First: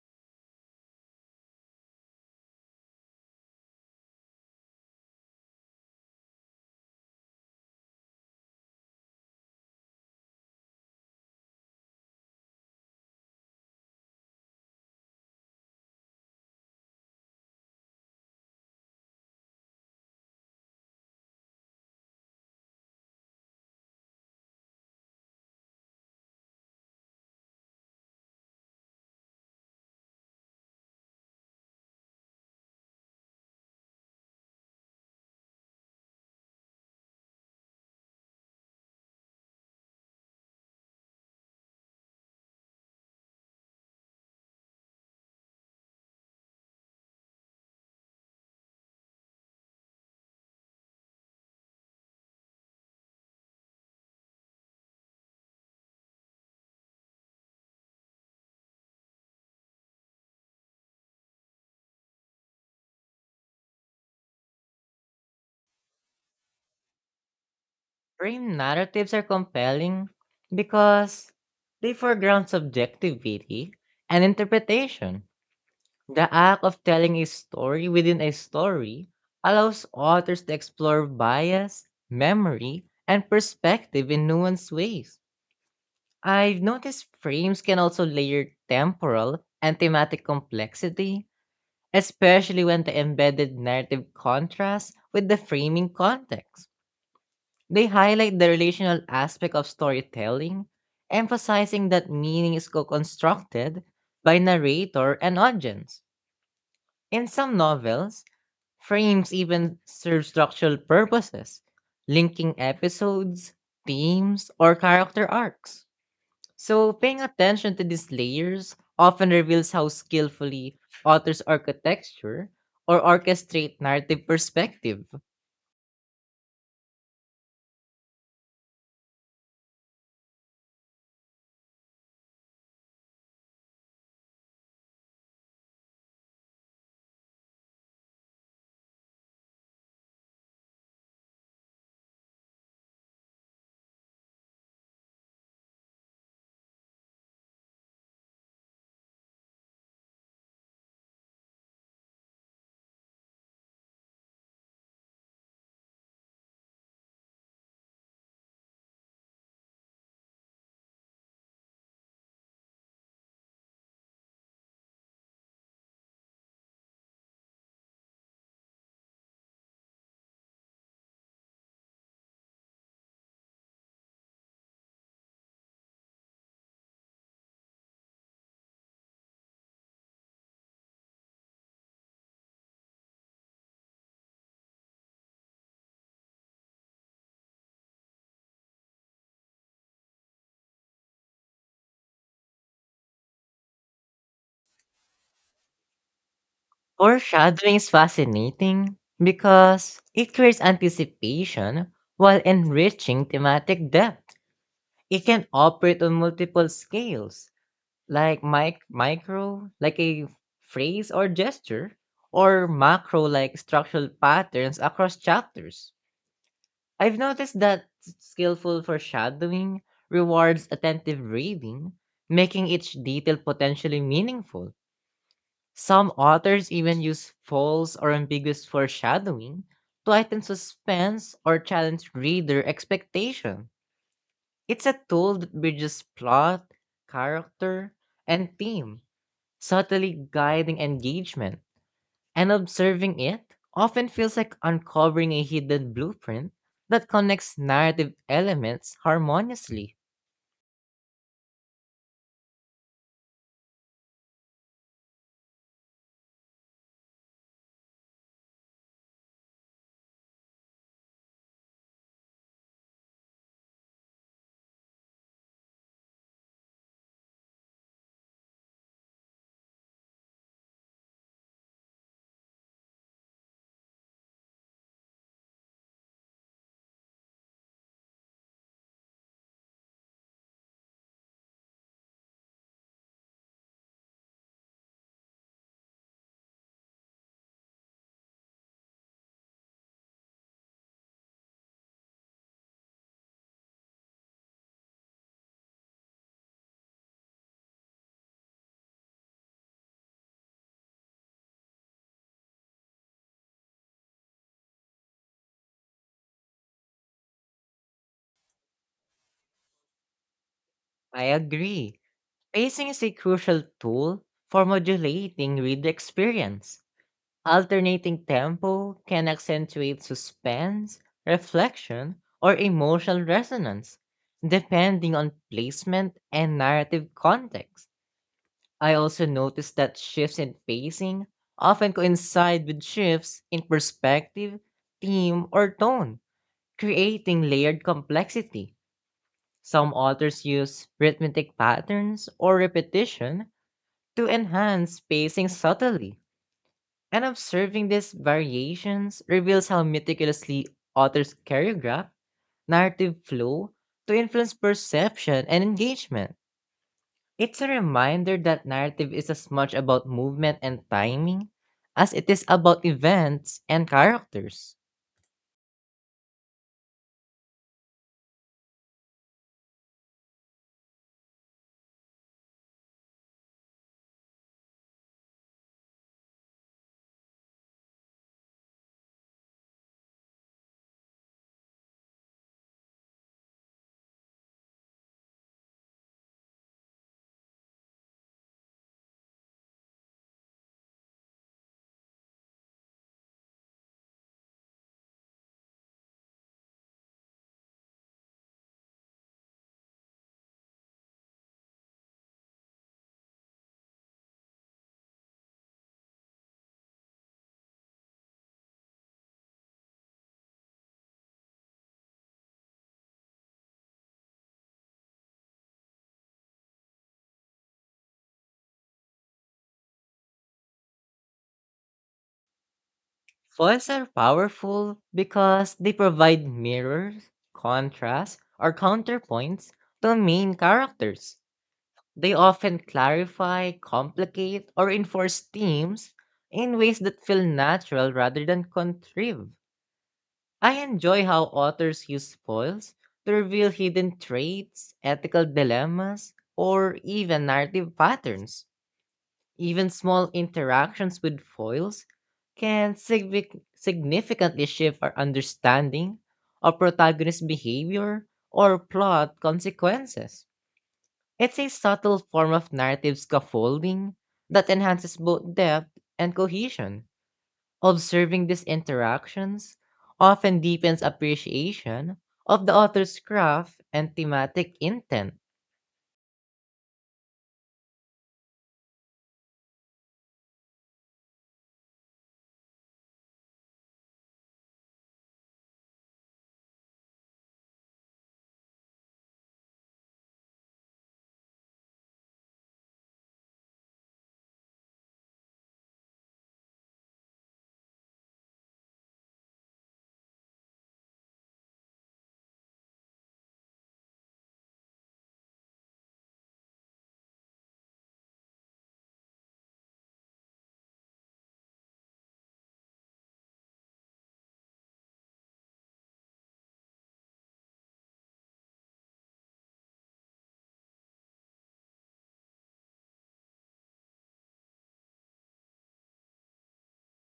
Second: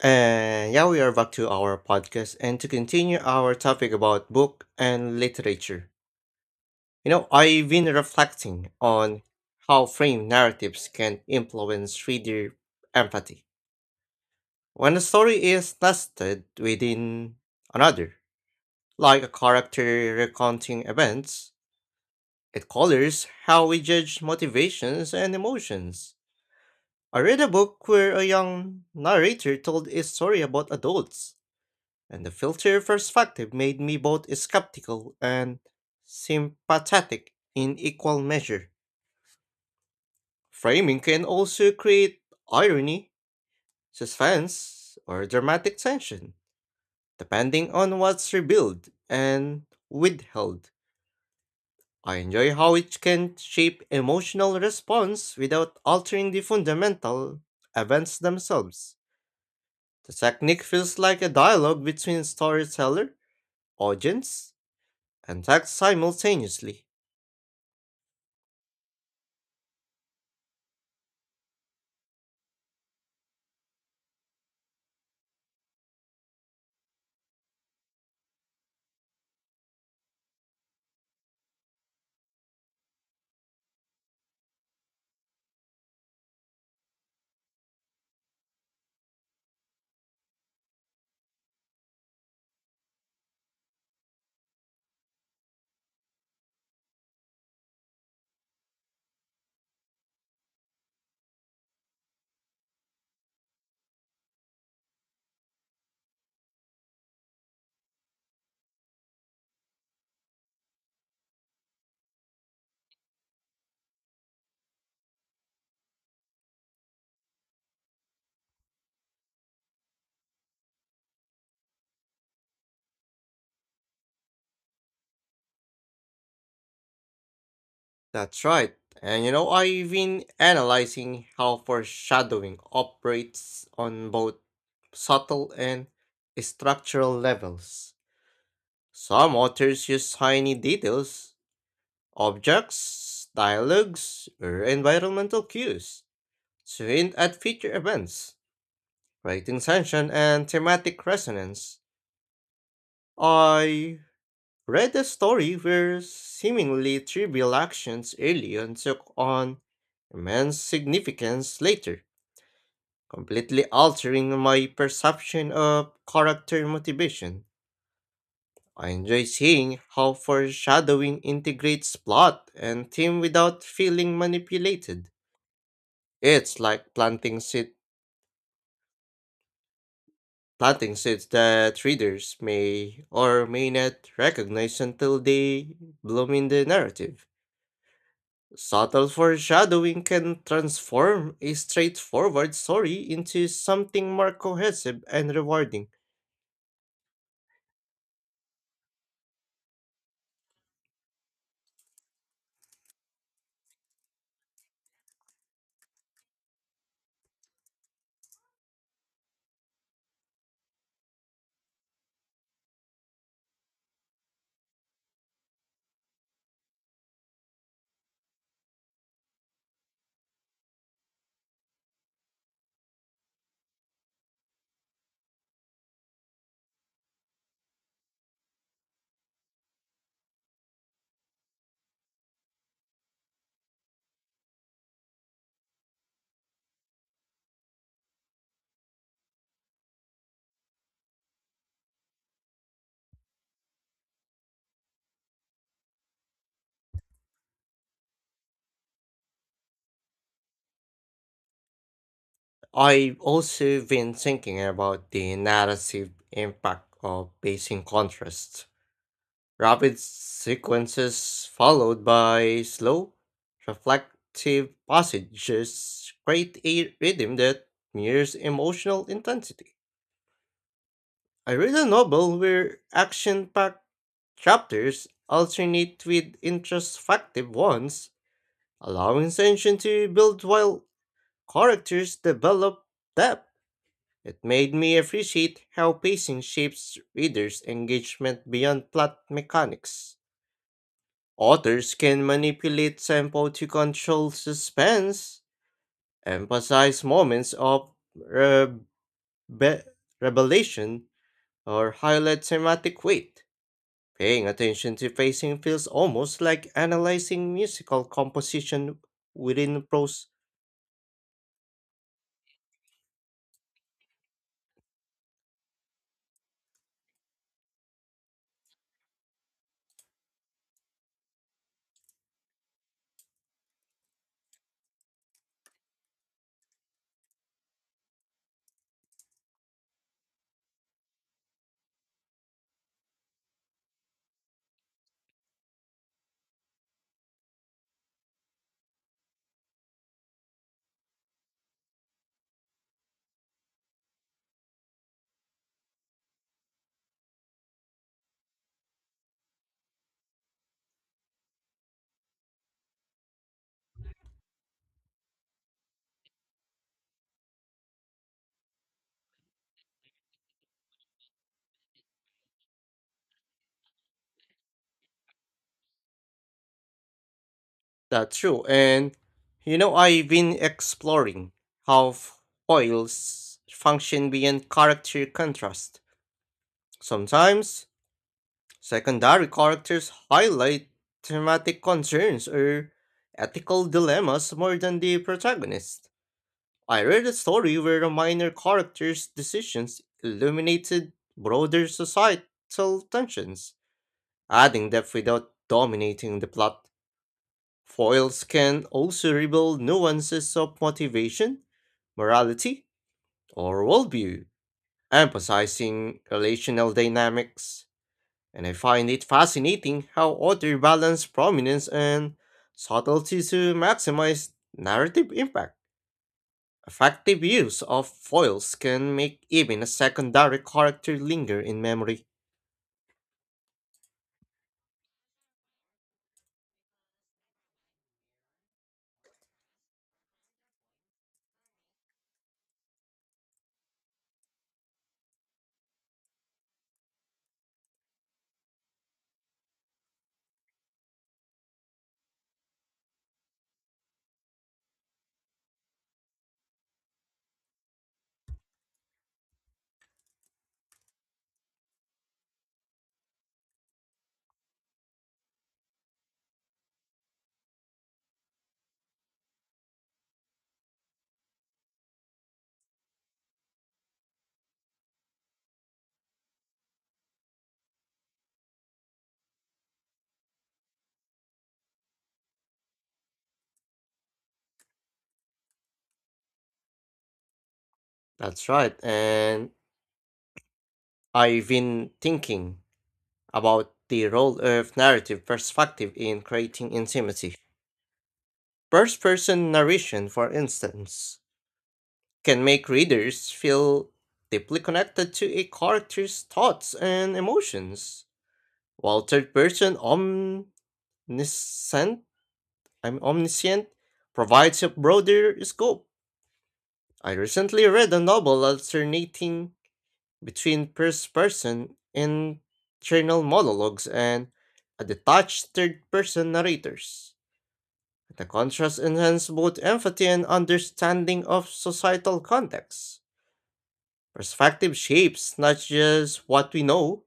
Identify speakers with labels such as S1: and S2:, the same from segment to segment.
S1: And yeah, we are back to our podcast and to continue our topic about book and literature. I've been reflecting on how frame narratives can influence reader empathy. When a story is nested within another, like a character recounting events, it colors how we judge motivations and emotions. I read a book where a young narrator told a story about adults and the filter perspective made me both skeptical and sympathetic in equal measure. Framing can also create irony, suspense, or dramatic tension, depending on what's revealed and withheld. I enjoy how it can shape emotional response without altering the fundamental events themselves. The technique feels like a dialogue between storyteller, audience, and text simultaneously.
S2: Frame narratives are compelling because they foreground subjectivity and interpretation. The act of telling a story within a story allows authors to explore bias, memory, and perspective in nuanced ways. I've noticed frames can also layer temporal and thematic complexity, especially when the embedded narrative contrasts with the framing context. They highlight the relational aspect of storytelling, emphasizing that meaning is co constructed by narrator and audience. In some novels, frames even serve structural purposes, linking episodes, themes, or character arcs. So, paying attention to these layers often reveals how skillfully authors architecture or orchestrate narrative perspective.
S1: That's right. I've been analyzing how foreshadowing operates on both subtle and structural levels. Some authors use tiny details, objects, dialogues, or environmental cues to hint at future events, creating tension and thematic resonance. I Read a story where seemingly trivial actions early on took on immense significance later, completely altering my perception of character motivation. I enjoy seeing how foreshadowing integrates plot and theme without feeling manipulated. It's like planting seeds that readers may or may not recognize until they bloom in the narrative. Subtle foreshadowing can transform a straightforward story into something more cohesive and rewarding.
S2: Foreshadowing is fascinating because it creates anticipation while enriching thematic depth. It can operate on multiple scales, like micro, like a phrase or gesture, or macro, like structural patterns across chapters. I've noticed that skillful foreshadowing rewards attentive reading, making each detail potentially meaningful. Some authors even use false or ambiguous foreshadowing to heighten suspense or challenge reader expectation. It's a tool that bridges plot, character, and theme, subtly guiding engagement. And observing it often feels like uncovering a hidden blueprint that connects narrative elements harmoniously.
S1: I've also been thinking about the narrative impact of pacing contrast. Rapid sequences followed by slow, reflective passages create a rhythm that mirrors emotional intensity. I read a novel where action packed chapters alternate with introspective ones, allowing tension to build while characters develop depth. It made me appreciate how pacing shapes readers' engagement beyond plot mechanics. Authors can manipulate tempo to control suspense, emphasize moments of rebe- revelation, or highlight thematic weight. Paying attention to pacing feels almost like analyzing musical composition within prose.
S2: I agree. Pacing is a crucial tool for modulating reader experience. Alternating tempo can accentuate suspense, reflection, or emotional resonance, depending on placement and narrative context. I also noticed that shifts in pacing often coincide with shifts in perspective, theme, or tone, creating layered complexity. Some authors use rhythmic patterns or repetition to enhance pacing subtly and observing these variations reveals how meticulously authors choreograph narrative flow to influence perception and engagement. It's a reminder that narrative is as much about movement and timing as it is about events and characters.
S1: That's true. I've been exploring how foils function beyond character contrast. Sometimes secondary characters highlight thematic concerns or ethical dilemmas more than the protagonist. I read a story where a minor character's decisions illuminated broader societal tensions, adding depth without dominating the plot. Foils can also reveal nuances of motivation, morality, or worldview, emphasizing relational dynamics. And I find it fascinating how authors balance prominence and subtlety to maximize narrative impact. Effective use of foils can make even a secondary character linger in memory.
S2: Foils are powerful because they provide mirrors, contrasts, or counterpoints to main characters. They often clarify, complicate, or enforce themes in ways that feel natural rather than contrived. I enjoy how authors use spoils to reveal hidden traits, ethical dilemmas, or even narrative patterns. Even small interactions with foils can significantly shift our understanding of protagonist behavior or plot consequences. It's a subtle form of narrative scaffolding that enhances both depth and cohesion. Observing these interactions often deepens appreciation of the author's craft and thematic intent.
S1: That's right, and I've been thinking about the role of narrative perspective in creating intimacy. First person narration, for instance, can make readers feel deeply connected to a character's thoughts and emotions, while third person omniscient, I'm omniscient provides a broader scope. I recently read a novel alternating between first person internal monologues and a detached third person narrators. The contrast enhances both empathy and understanding of societal context. Perspective shapes not just what we know,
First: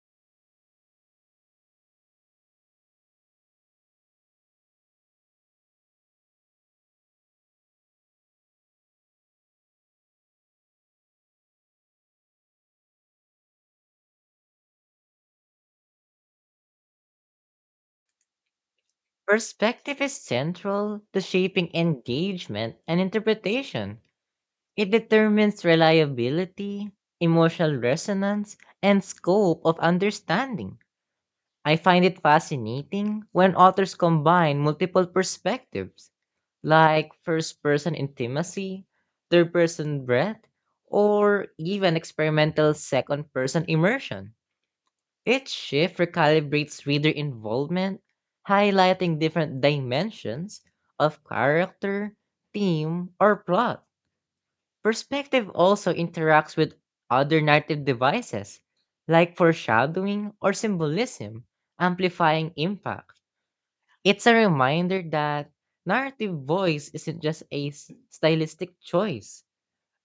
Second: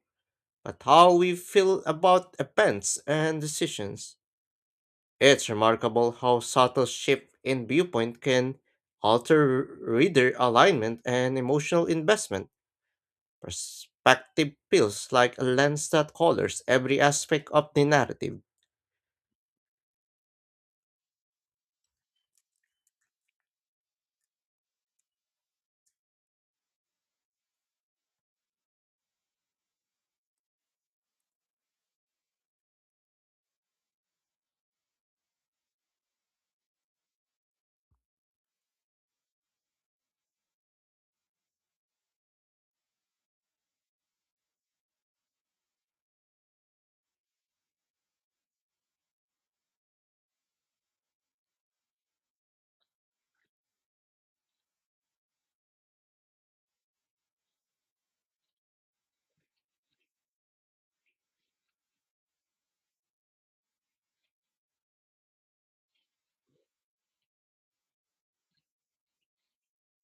S1: but how we feel about events and decisions. It's remarkable how subtle shift in viewpoint can alter reader alignment and emotional investment. Perspective feels like a lens that colors every aspect of the narrative.
S2: Perspective is central to shaping engagement and interpretation. It determines reliability, emotional resonance, and scope of understanding. I find it fascinating when authors combine multiple perspectives like first person intimacy, third person breath, or even experimental second person immersion. Each shift recalibrates reader involvement, highlighting different dimensions of character, theme, or plot. Perspective also interacts with other narrative devices, like foreshadowing or symbolism, amplifying impact. It's a reminder that narrative voice isn't just a stylistic choice,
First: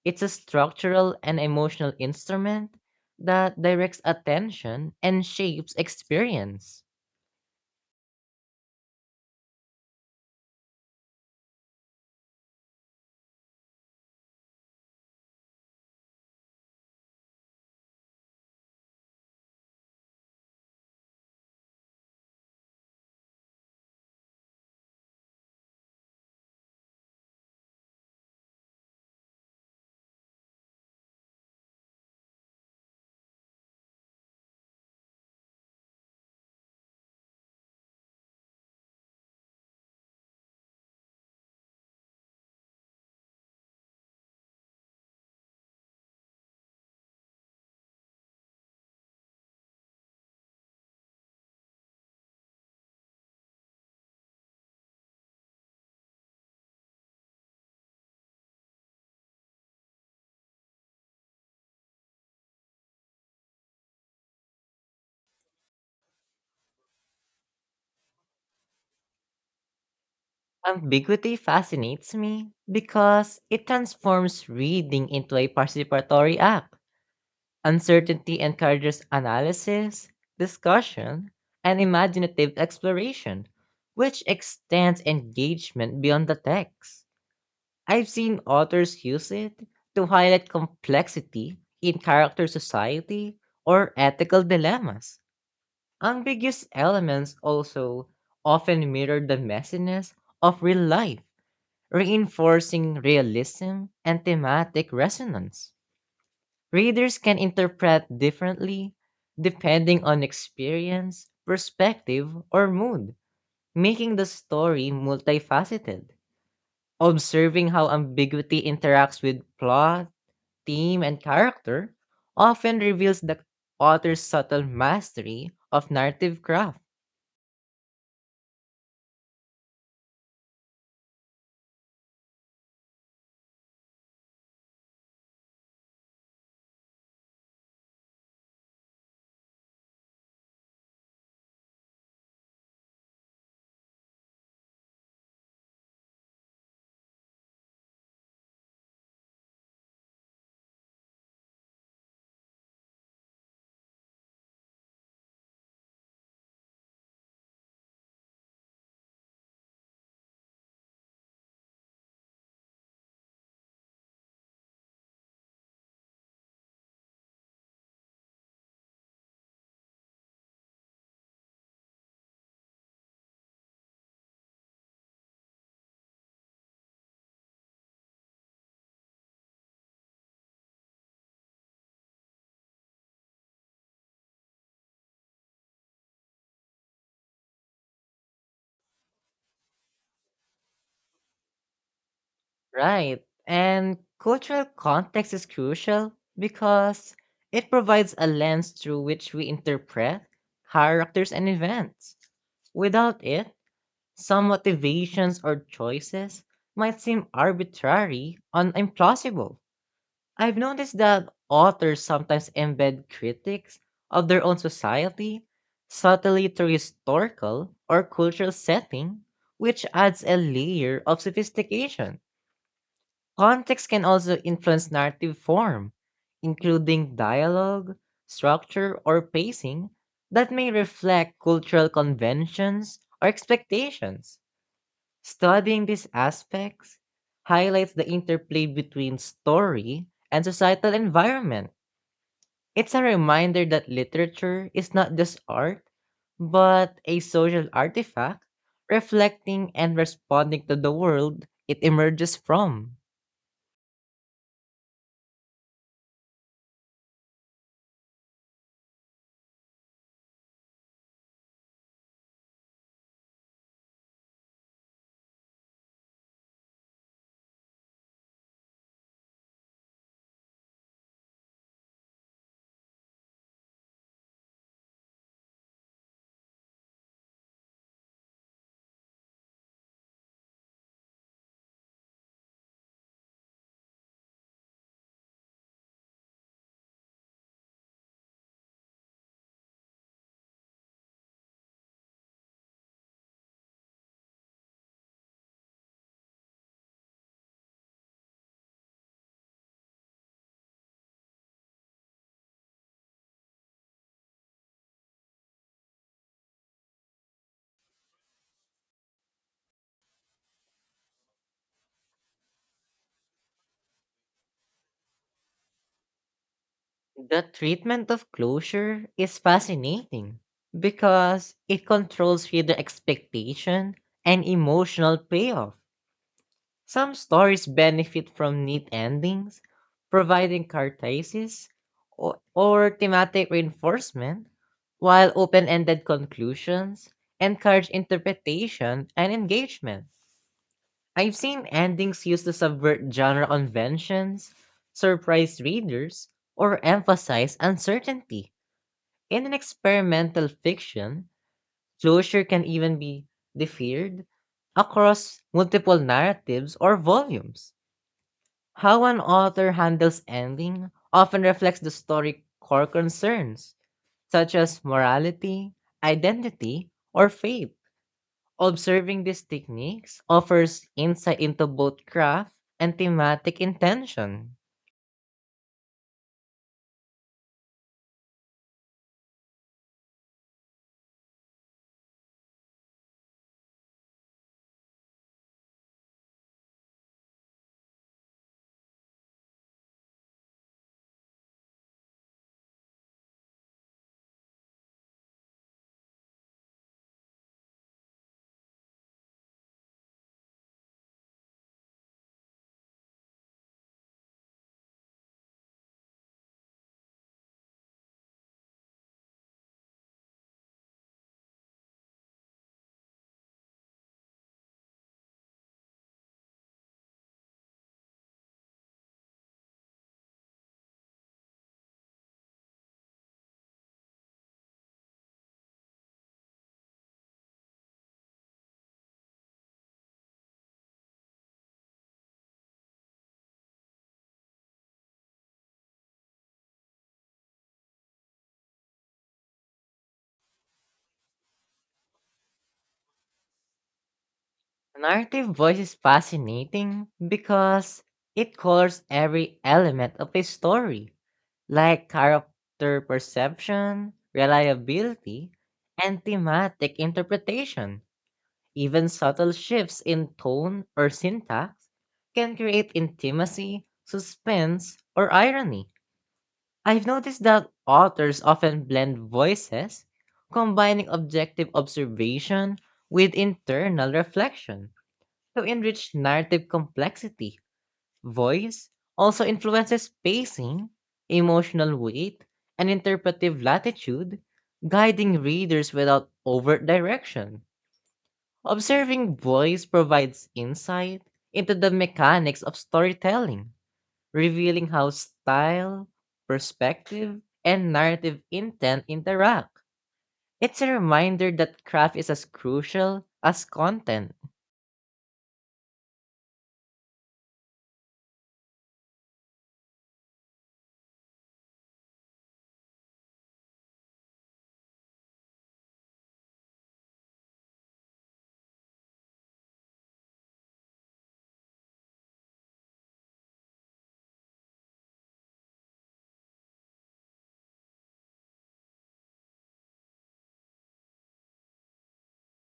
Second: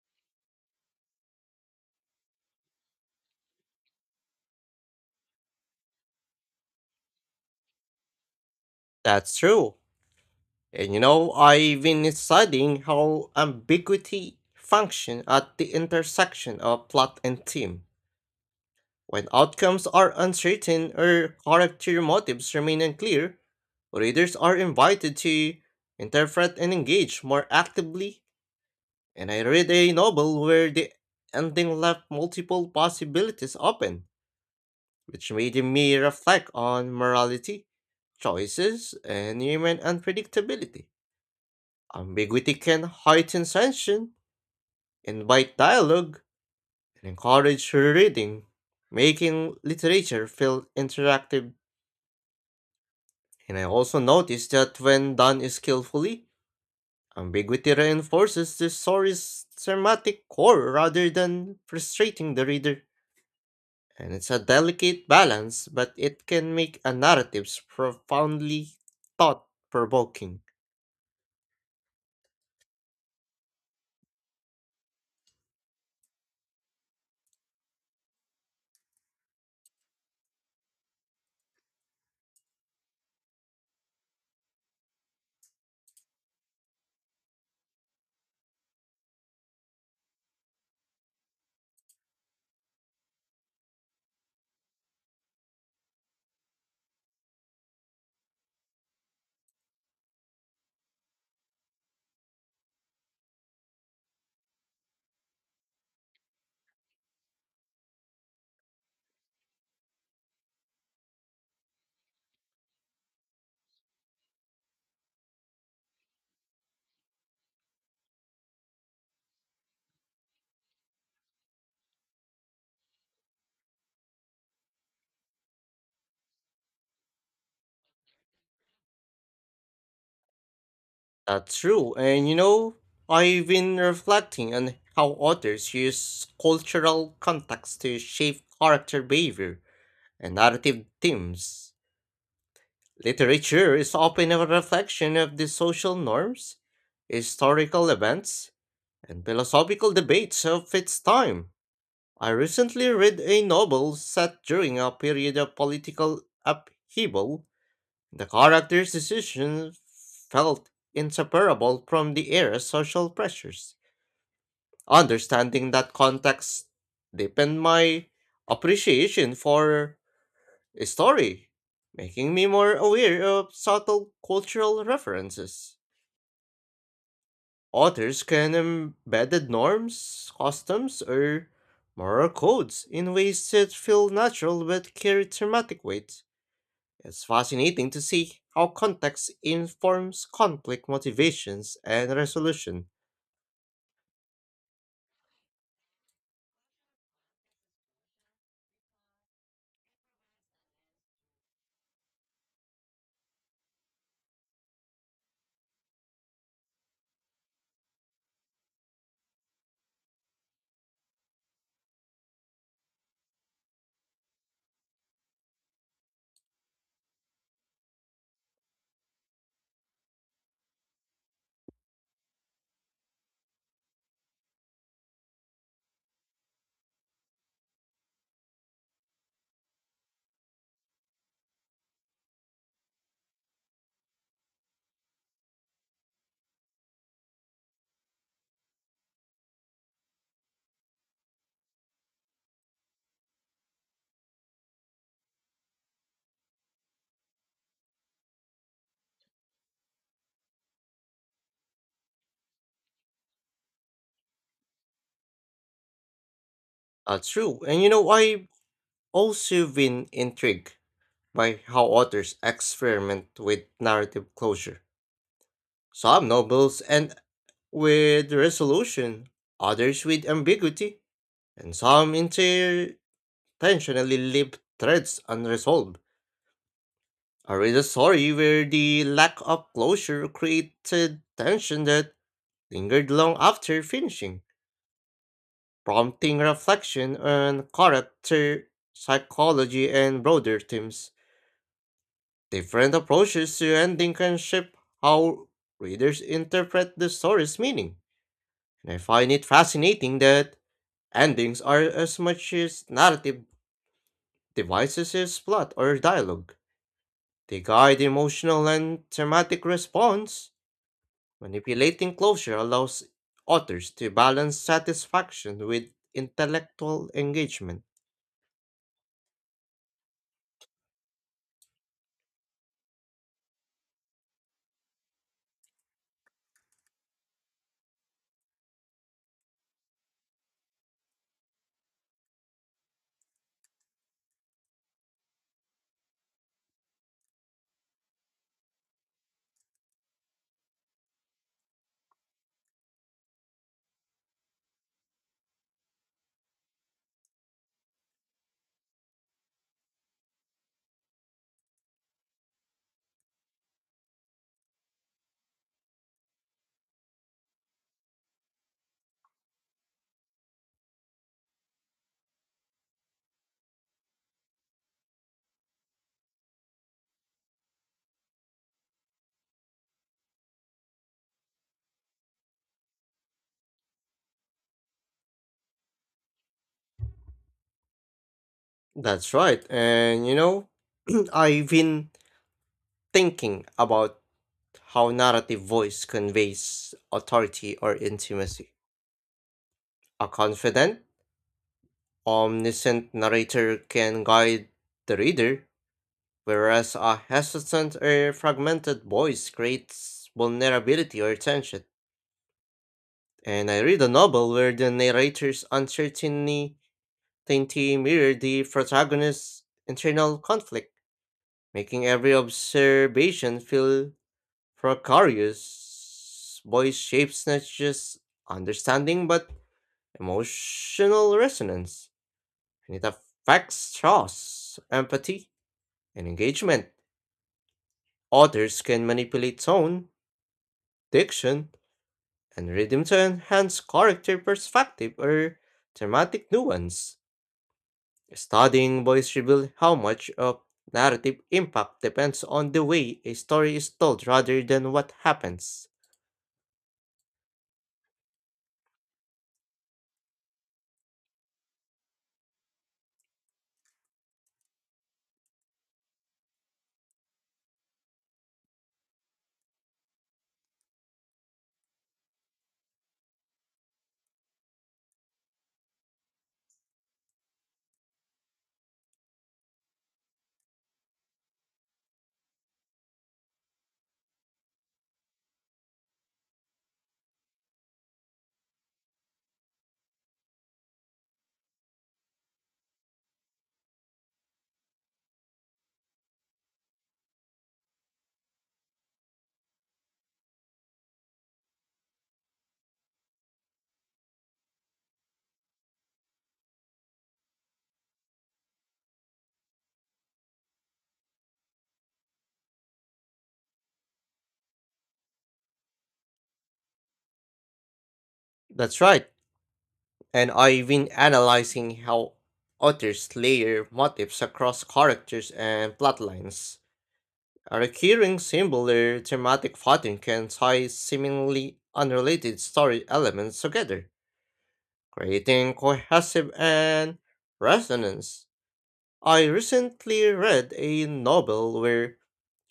S2: it's a structural and emotional instrument that directs attention and shapes experience.
S1: That's true. I've been studying how ambiguity functions at the intersection of plot and theme. When outcomes are uncertain or character motives remain unclear, readers are invited to interpret and engage more actively. And I read a novel where the ending left multiple possibilities open, which made me reflect on morality, choices, and human unpredictability. Ambiguity can heighten tension, invite dialogue, and encourage reading, making literature feel interactive. And I also noticed that when done skillfully, ambiguity reinforces the story's thematic core rather than frustrating the reader. And it's a delicate balance, but it can make a narrative profoundly thought provoking.
S2: Ambiguity fascinates me because it transforms reading into a participatory act. Uncertainty encourages analysis, discussion, and imaginative exploration, which extends engagement beyond the text. I've seen authors use it to highlight complexity in character society or ethical dilemmas. Ambiguous elements also often mirror the messiness of real life, reinforcing realism and thematic resonance. Readers can interpret differently depending on experience, perspective, or mood, making the story multifaceted. Observing how ambiguity interacts with plot, theme and character often reveals the author's subtle mastery of narrative craft.
S1: That's true. I've been reflecting on how authors use cultural context to shape character behavior and narrative themes. Literature is often a reflection of the social norms, historical events, and philosophical debates of its time. I recently read a novel set during a period of political upheaval. The character's decisions felt inseparable from the era's social pressures. Understanding that context deepened my appreciation for story, making me more aware of subtle cultural references. Authors can embed norms, customs, or moral codes in ways that feel natural but carry thematic weight. It's fascinating to see how context informs conflict motivations and resolution.
S2: Right. And cultural context is crucial because it provides a lens through which we interpret characters and events. Without it, some motivations or choices might seem arbitrary and implausible. I've noticed that authors sometimes embed critics of their own society subtly through historical or cultural setting, which adds a layer of sophistication. Context can also influence narrative form, including dialogue, structure, or pacing that may reflect cultural conventions or expectations. Studying these aspects highlights the interplay between story and societal environment. It's a reminder that literature is not just art, but a social artifact reflecting and responding to the world it emerges from.
S1: That's true. I've also been intrigued by how authors experiment with narrative closure. Some novels end with resolution, others with ambiguity, and some intentionally leave threads unresolved. I read a story where the lack of closure created tension that lingered long after finishing, prompting reflection on character, psychology, and broader themes. Different approaches to ending can shape how readers interpret the story's meaning, and I find it fascinating that Endings are as much as narrative devices as plot or dialogue. They guide emotional and thematic response. Manipulating closure allows authors to balance satisfaction with intellectual
S2: The
S1: engagement.
S2: treatment of closure is fascinating because it controls reader expectation and emotional payoff. Some stories benefit from neat endings, providing catharsis or thematic reinforcement, while open-ended conclusions encourage interpretation and engagement. I've seen endings used to subvert genre conventions, surprise readers, or emphasize uncertainty. In an experimental fiction, closure can even be deferred across multiple narratives or volumes. How an author handles ending often reflects the story core concerns, such as morality, identity, or faith. Observing these techniques offers insight into both craft and thematic intention.
S1: That's right, and you know, I've been thinking about how narrative voice conveys authority or intimacy. A confident, omniscient narrator can guide the reader whereas a hesitant or fragmented voice creates vulnerability or tension. And I read a novel where the narrator's uncertainty mirrored the protagonist's internal conflict, making every observation feel precarious. Voice shapes not just understanding but emotional resonance, and it affects trust, empathy, and engagement. Authors can manipulate tone, diction, and rhythm to enhance character perspective or thematic nuance. Studying voice reveals how much of narrative impact depends on the way a story is told rather than what
S2: Narrative voice
S1: happens.
S2: is fascinating because it colors every element of a story, like character perception, reliability, and thematic interpretation. Even subtle shifts in tone or syntax can create intimacy, suspense, or irony. I've noticed that authors often blend voices, combining objective observation with internal reflection to enrich narrative complexity. Voice also influences pacing, emotional weight, and interpretive latitude, guiding readers without overt direction. Observing boys provides insight into the mechanics of storytelling, revealing how style, perspective, and narrative intent interact. It's a reminder that craft is as crucial as content.
S1: That's right, and I've been analyzing how authors layer motifs across characters and plotlines. A recurring symbol or thematic pattern can tie seemingly unrelated story elements together creating cohesive and resonance. I recently read a novel where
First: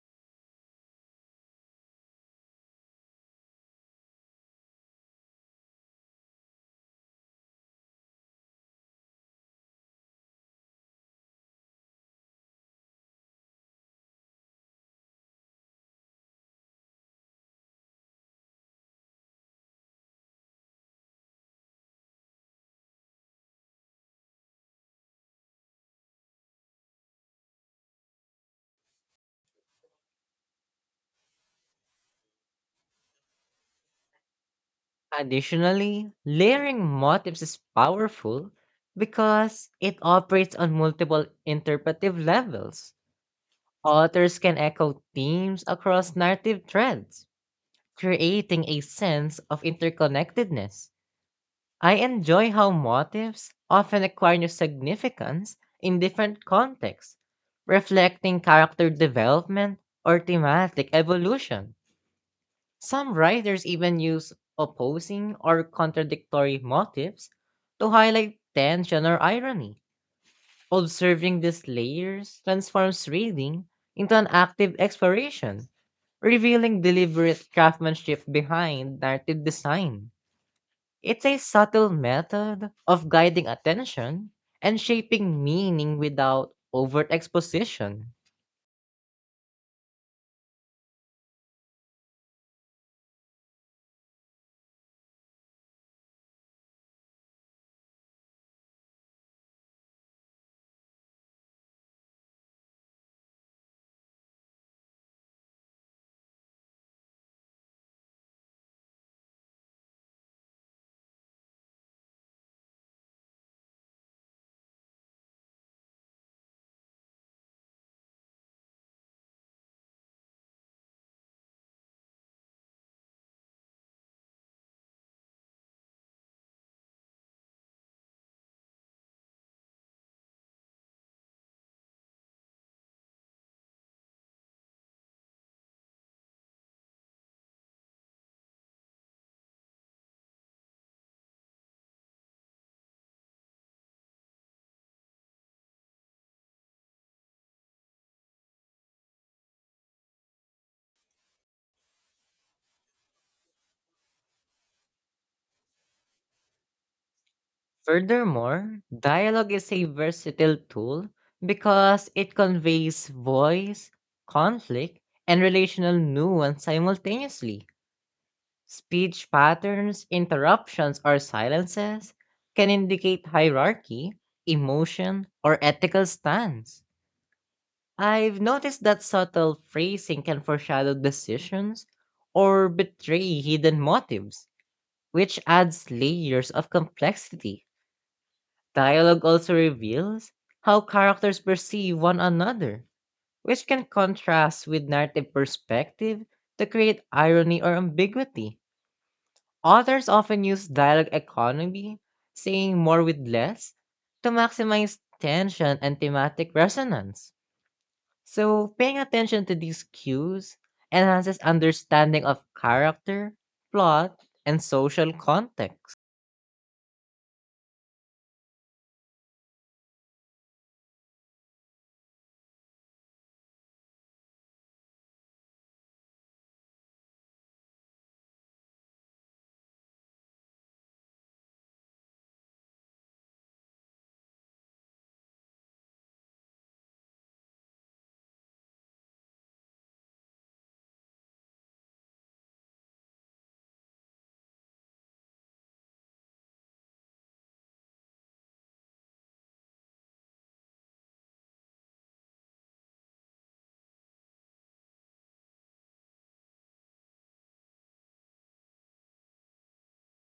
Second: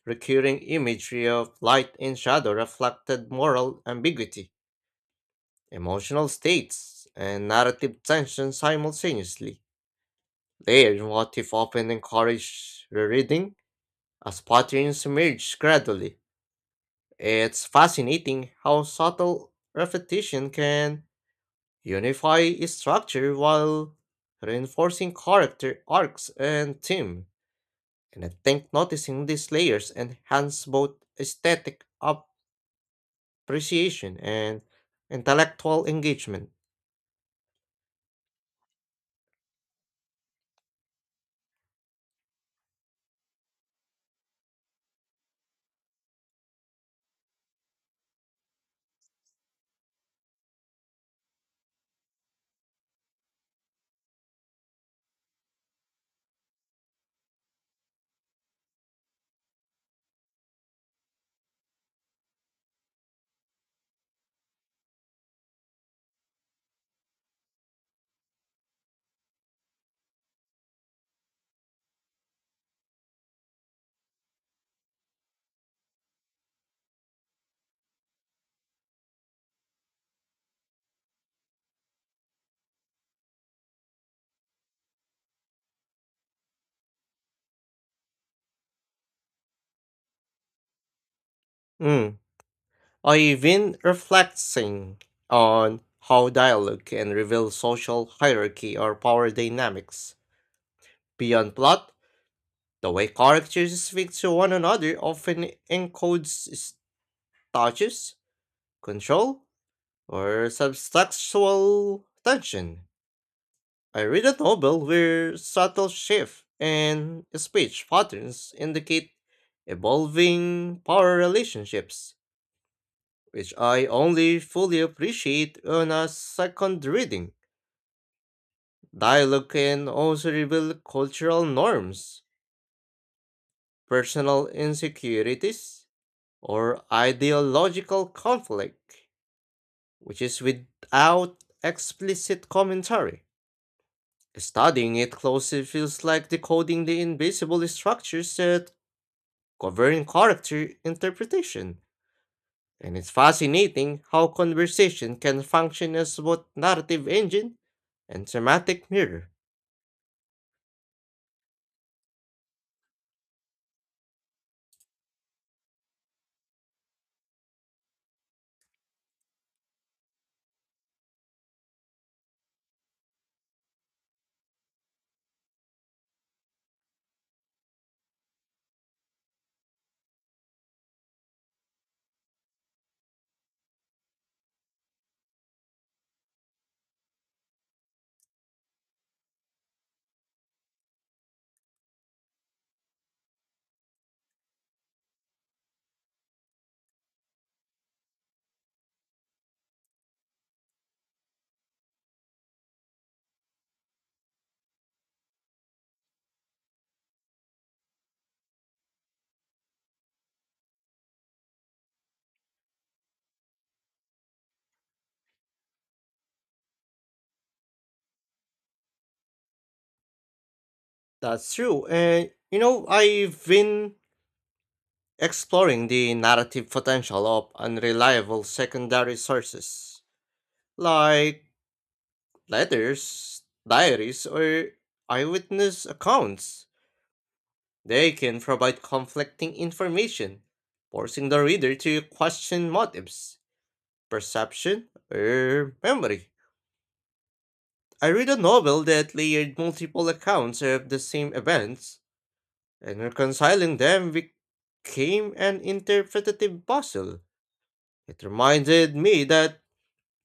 S1: recurring imagery of light and shadow reflected moral ambiguity, emotional states, and narrative tension simultaneously. Their motif often encourage rereading as patterns emerge gradually. It's fascinating how subtle repetition can Unify its structure while reinforcing character arcs and theme, and I think noticing these layers enhance both aesthetic appreciation and intellectual
S2: Additionally,
S1: engagement.
S2: layering motifs is powerful because it operates on multiple interpretive levels. Authors can echo themes across narrative threads, creating a sense of interconnectedness. I enjoy how motifs often acquire new significance in different contexts, reflecting character development or thematic evolution. Some writers even use opposing or contradictory motifs to highlight tension or irony. Observing these layers transforms reading into an active exploration, revealing deliberate craftsmanship behind narrative design. It's a subtle method of guiding attention and shaping meaning without overt exposition.
S1: Mm. I've been reflecting on how dialogue can reveal social hierarchy or power dynamics. Beyond plot, the way characters speak to one another often encodes status, control, or subtextual tension. I read a novel where subtle shift in speech patterns indicate evolving power relationships, which I only fully appreciate on a second reading. Dialogue can also reveal cultural norms, personal insecurities, or ideological conflict, which is without explicit commentary. Studying it closely feels like decoding the invisible structures that govern character interpretation, and it's fascinating how conversation can function as both narrative engine and
S2: Furthermore,
S1: thematic mirror.
S2: dialogue is a versatile tool because it conveys voice, conflict, and relational nuance simultaneously. Speech patterns, interruptions, or silences can indicate hierarchy, emotion, or ethical stance. I've noticed that subtle phrasing can foreshadow decisions or betray hidden motives, which adds layers of complexity. Dialogue also reveals how characters perceive one another, which can contrast with narrative perspective to create irony or ambiguity. Authors often use dialogue economy, saying more with less, to maximize tension and thematic resonance. So, paying attention to these cues enhances understanding of character, plot, and social context.
S1: That's true, and you know, I've been exploring the narrative potential of unreliable secondary sources, like letters, diaries, or eyewitness accounts. They can provide conflicting information, forcing the reader to question motives, perception, or memory. I read a novel that layered multiple accounts of the same events, and reconciling them became an interpretative puzzle. It reminded me that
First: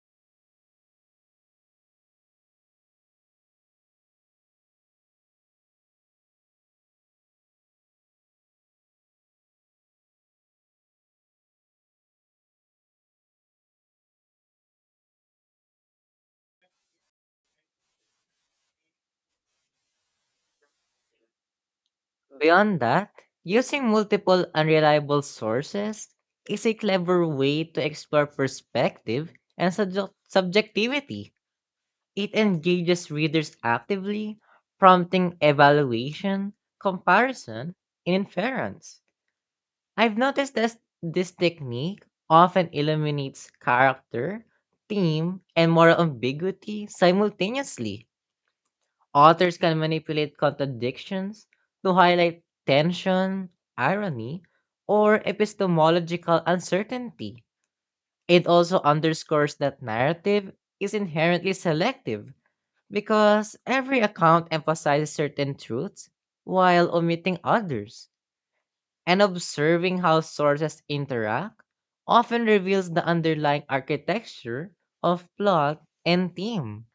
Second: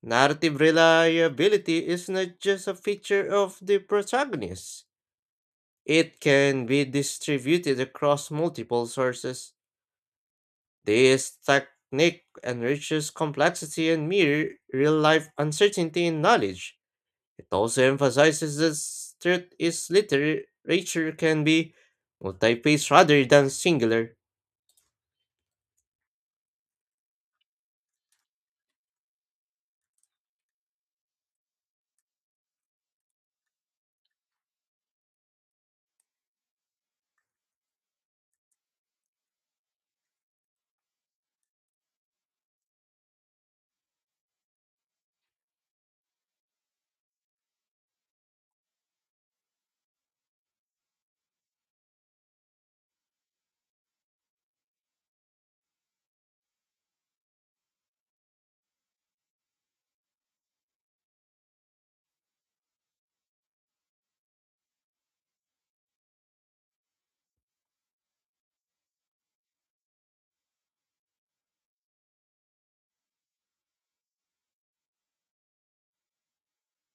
S1: narrative reliability is not just a feature of the protagonist, it can be distributed across multiple sources. This technique enriches complexity and mirror real life uncertainty in knowledge. It also emphasizes that truth is literature can be
S2: Beyond
S1: multi-paced
S2: that,
S1: rather than
S2: using
S1: singular.
S2: multiple unreliable sources is a clever way to explore perspective and subjectivity. It engages readers actively, prompting evaluation, comparison, and inference. I've noticed that this technique often eliminates character, theme, and moral ambiguity simultaneously. Authors can manipulate contradictions to highlight tension, irony, or epistemological uncertainty. It also underscores that narrative is inherently selective because every account emphasizes certain truths while omitting others and observing how sources interact often reveals the underlying architecture of plot and theme.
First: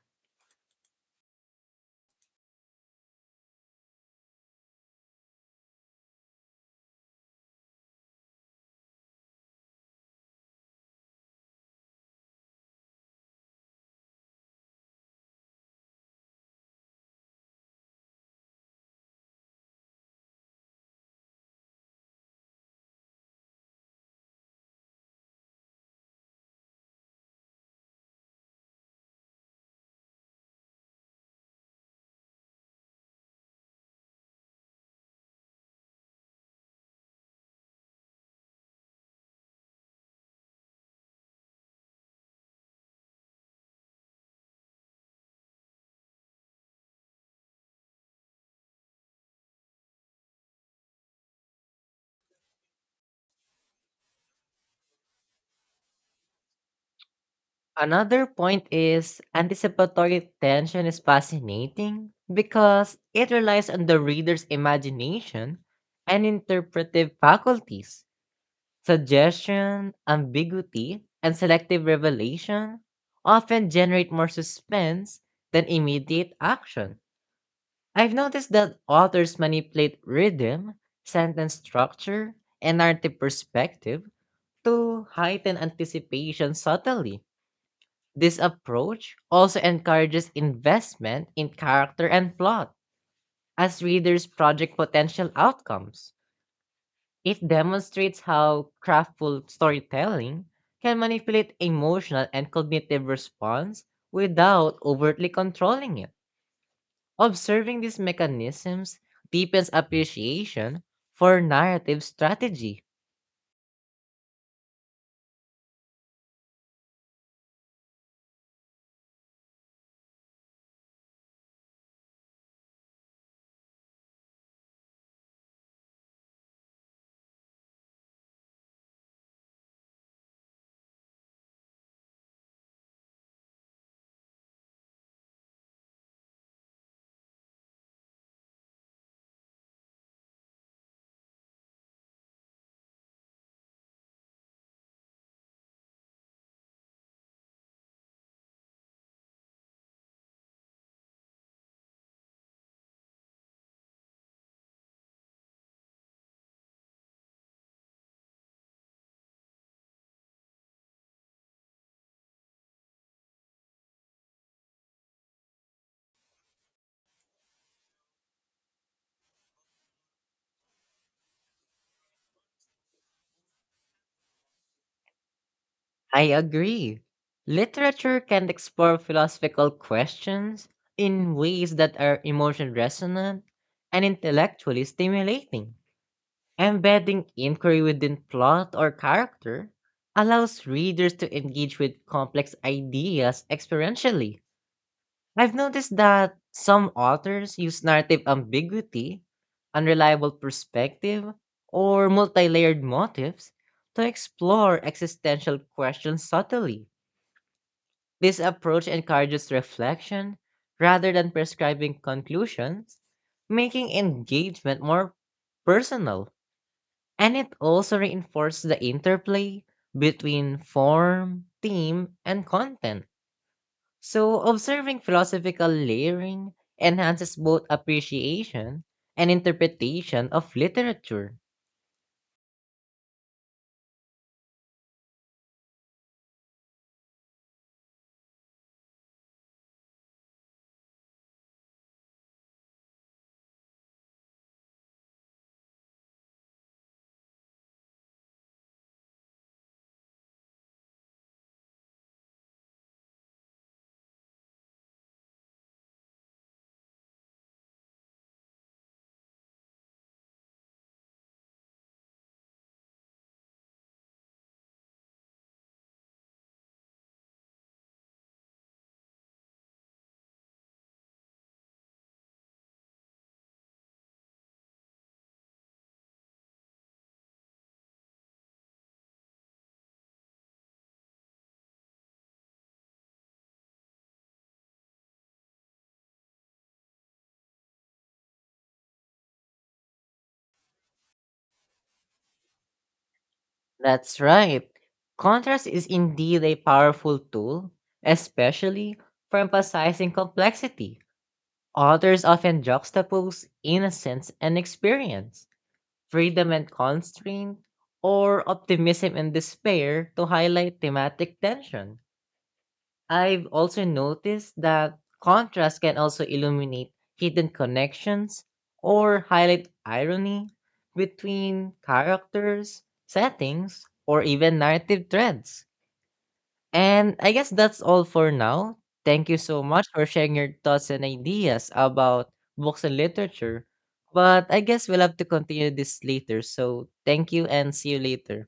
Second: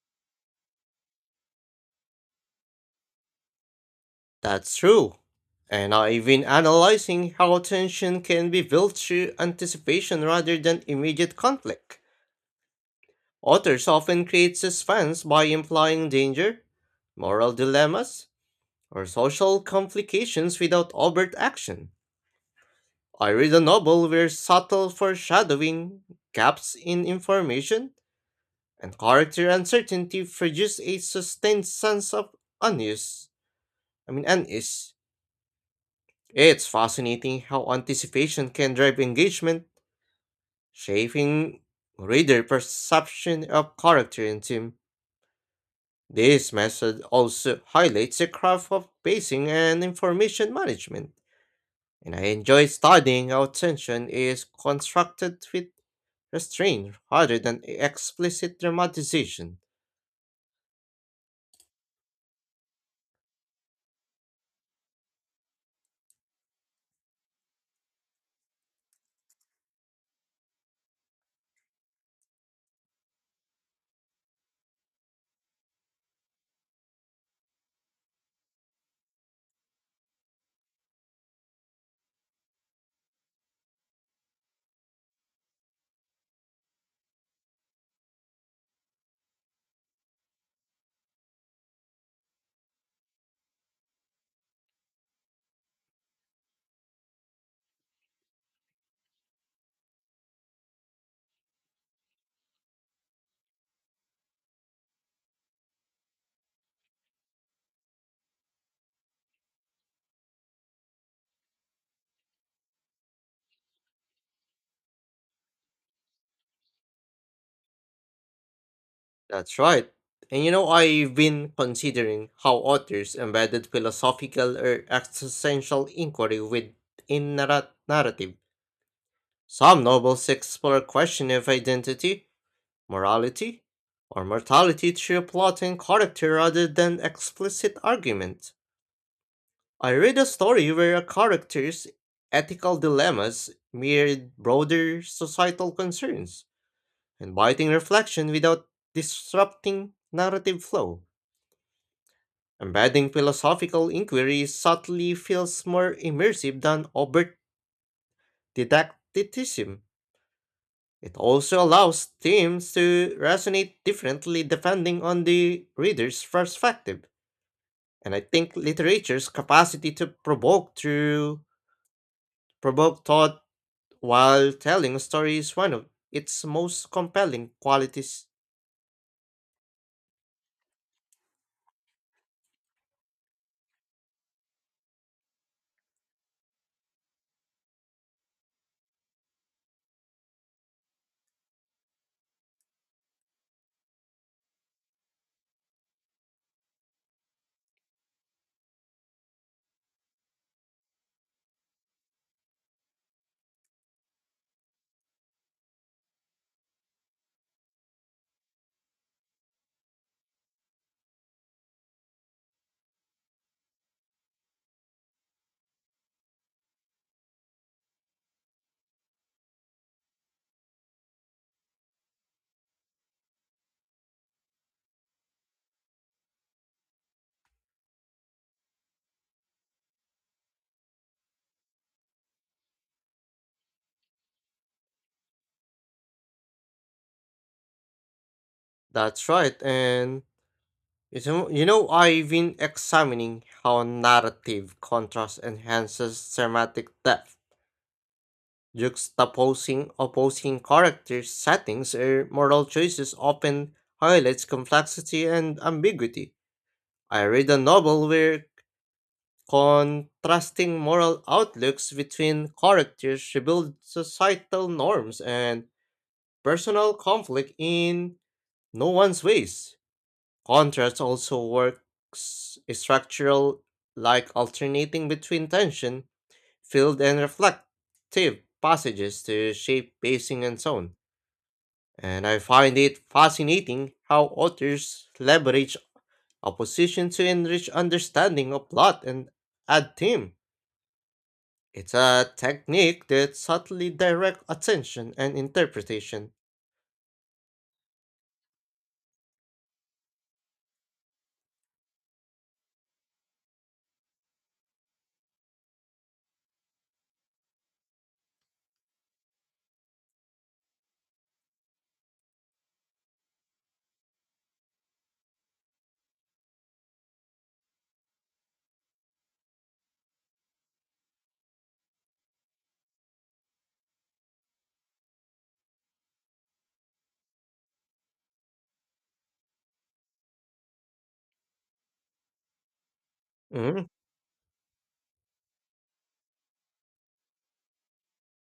S1: That's true. And now even analyzing how tension can be built through anticipation rather than immediate conflict. Authors often create suspense by implying danger, moral dilemmas, or social complications without overt action. I read a novel where subtle foreshadowing, gaps in information, and character uncertainty produce a sustained sense of unease. Unease. It's fascinating how anticipation can drive engagement, shaping reader perception of character and team. This method also highlights the craft of pacing and information management, and I enjoy studying how tension is constructed with restraint rather than
S2: Another
S1: explicit
S2: point is
S1: dramatization.
S2: anticipatory tension is fascinating because it relies on the reader's imagination and interpretive faculties. Suggestion, ambiguity, and selective revelation often generate more suspense than immediate action. I've noticed that authors manipulate rhythm, sentence structure, and narrative perspective to heighten anticipation subtly. This approach also encourages investment in character and plot as readers project potential outcomes. It demonstrates how craftful storytelling can manipulate emotional and cognitive response without overtly controlling it. Observing these mechanisms deepens appreciation for narrative strategy.
S1: That's right. I've been considering how authors embedded philosophical or existential inquiry within narrative. Some novels explore question of identity, morality, or mortality through plot and character rather than explicit argument. I read a story where a character's ethical dilemmas mirrored broader societal concerns inviting reflection without disrupting narrative flow. Embedding philosophical inquiry subtly feels more immersive than overt didacticism. It also allows themes to resonate differently depending on the reader's perspective. And I think literature's capacity to provoke thought while telling a story is one of
S2: I
S1: its most
S2: agree.
S1: compelling
S2: Literature
S1: qualities.
S2: can explore philosophical questions in ways that are emotion resonant and intellectually stimulating. Embedding inquiry within plot or character allows readers to engage with complex ideas experientially. I've noticed that some authors use narrative ambiguity, unreliable perspective, or multi layered motives to explore existential questions subtly. This approach encourages reflection rather than prescribing conclusions, making engagement more personal. And it also reinforces the interplay between form, theme, and content so, observing philosophical layering enhances both appreciation and interpretation of literature.
S1: That's right, and I've been examining how narrative contrast enhances thematic depth. Juxtaposing opposing characters, settings, or moral choices often highlights complexity and ambiguity. I read a novel where contrasting moral outlooks between characters revealed societal norms and personal conflict in no one's ways. Contrast also works structural like alternating between tension, filled and reflective passages to shape pacing and tone. And I find it fascinating how authors leverage opposition to enrich understanding of plot and add theme. It's a technique that subtly
S2: That's
S1: directs
S2: right.
S1: attention and
S2: Contrast is
S1: interpretation.
S2: indeed a powerful tool, especially for emphasizing complexity. Authors often juxtapose innocence and experience, freedom and constraint, or optimism and despair to highlight thematic tension. I've also noticed that contrast can also illuminate hidden connections or highlight irony between characters, settings, or even narrative threads. And I guess that's all for now. Thank you so much for sharing your thoughts and ideas about books and literature.
S1: Mhm.
S2: But I guess we'll have to continue this later. So thank you and see you later.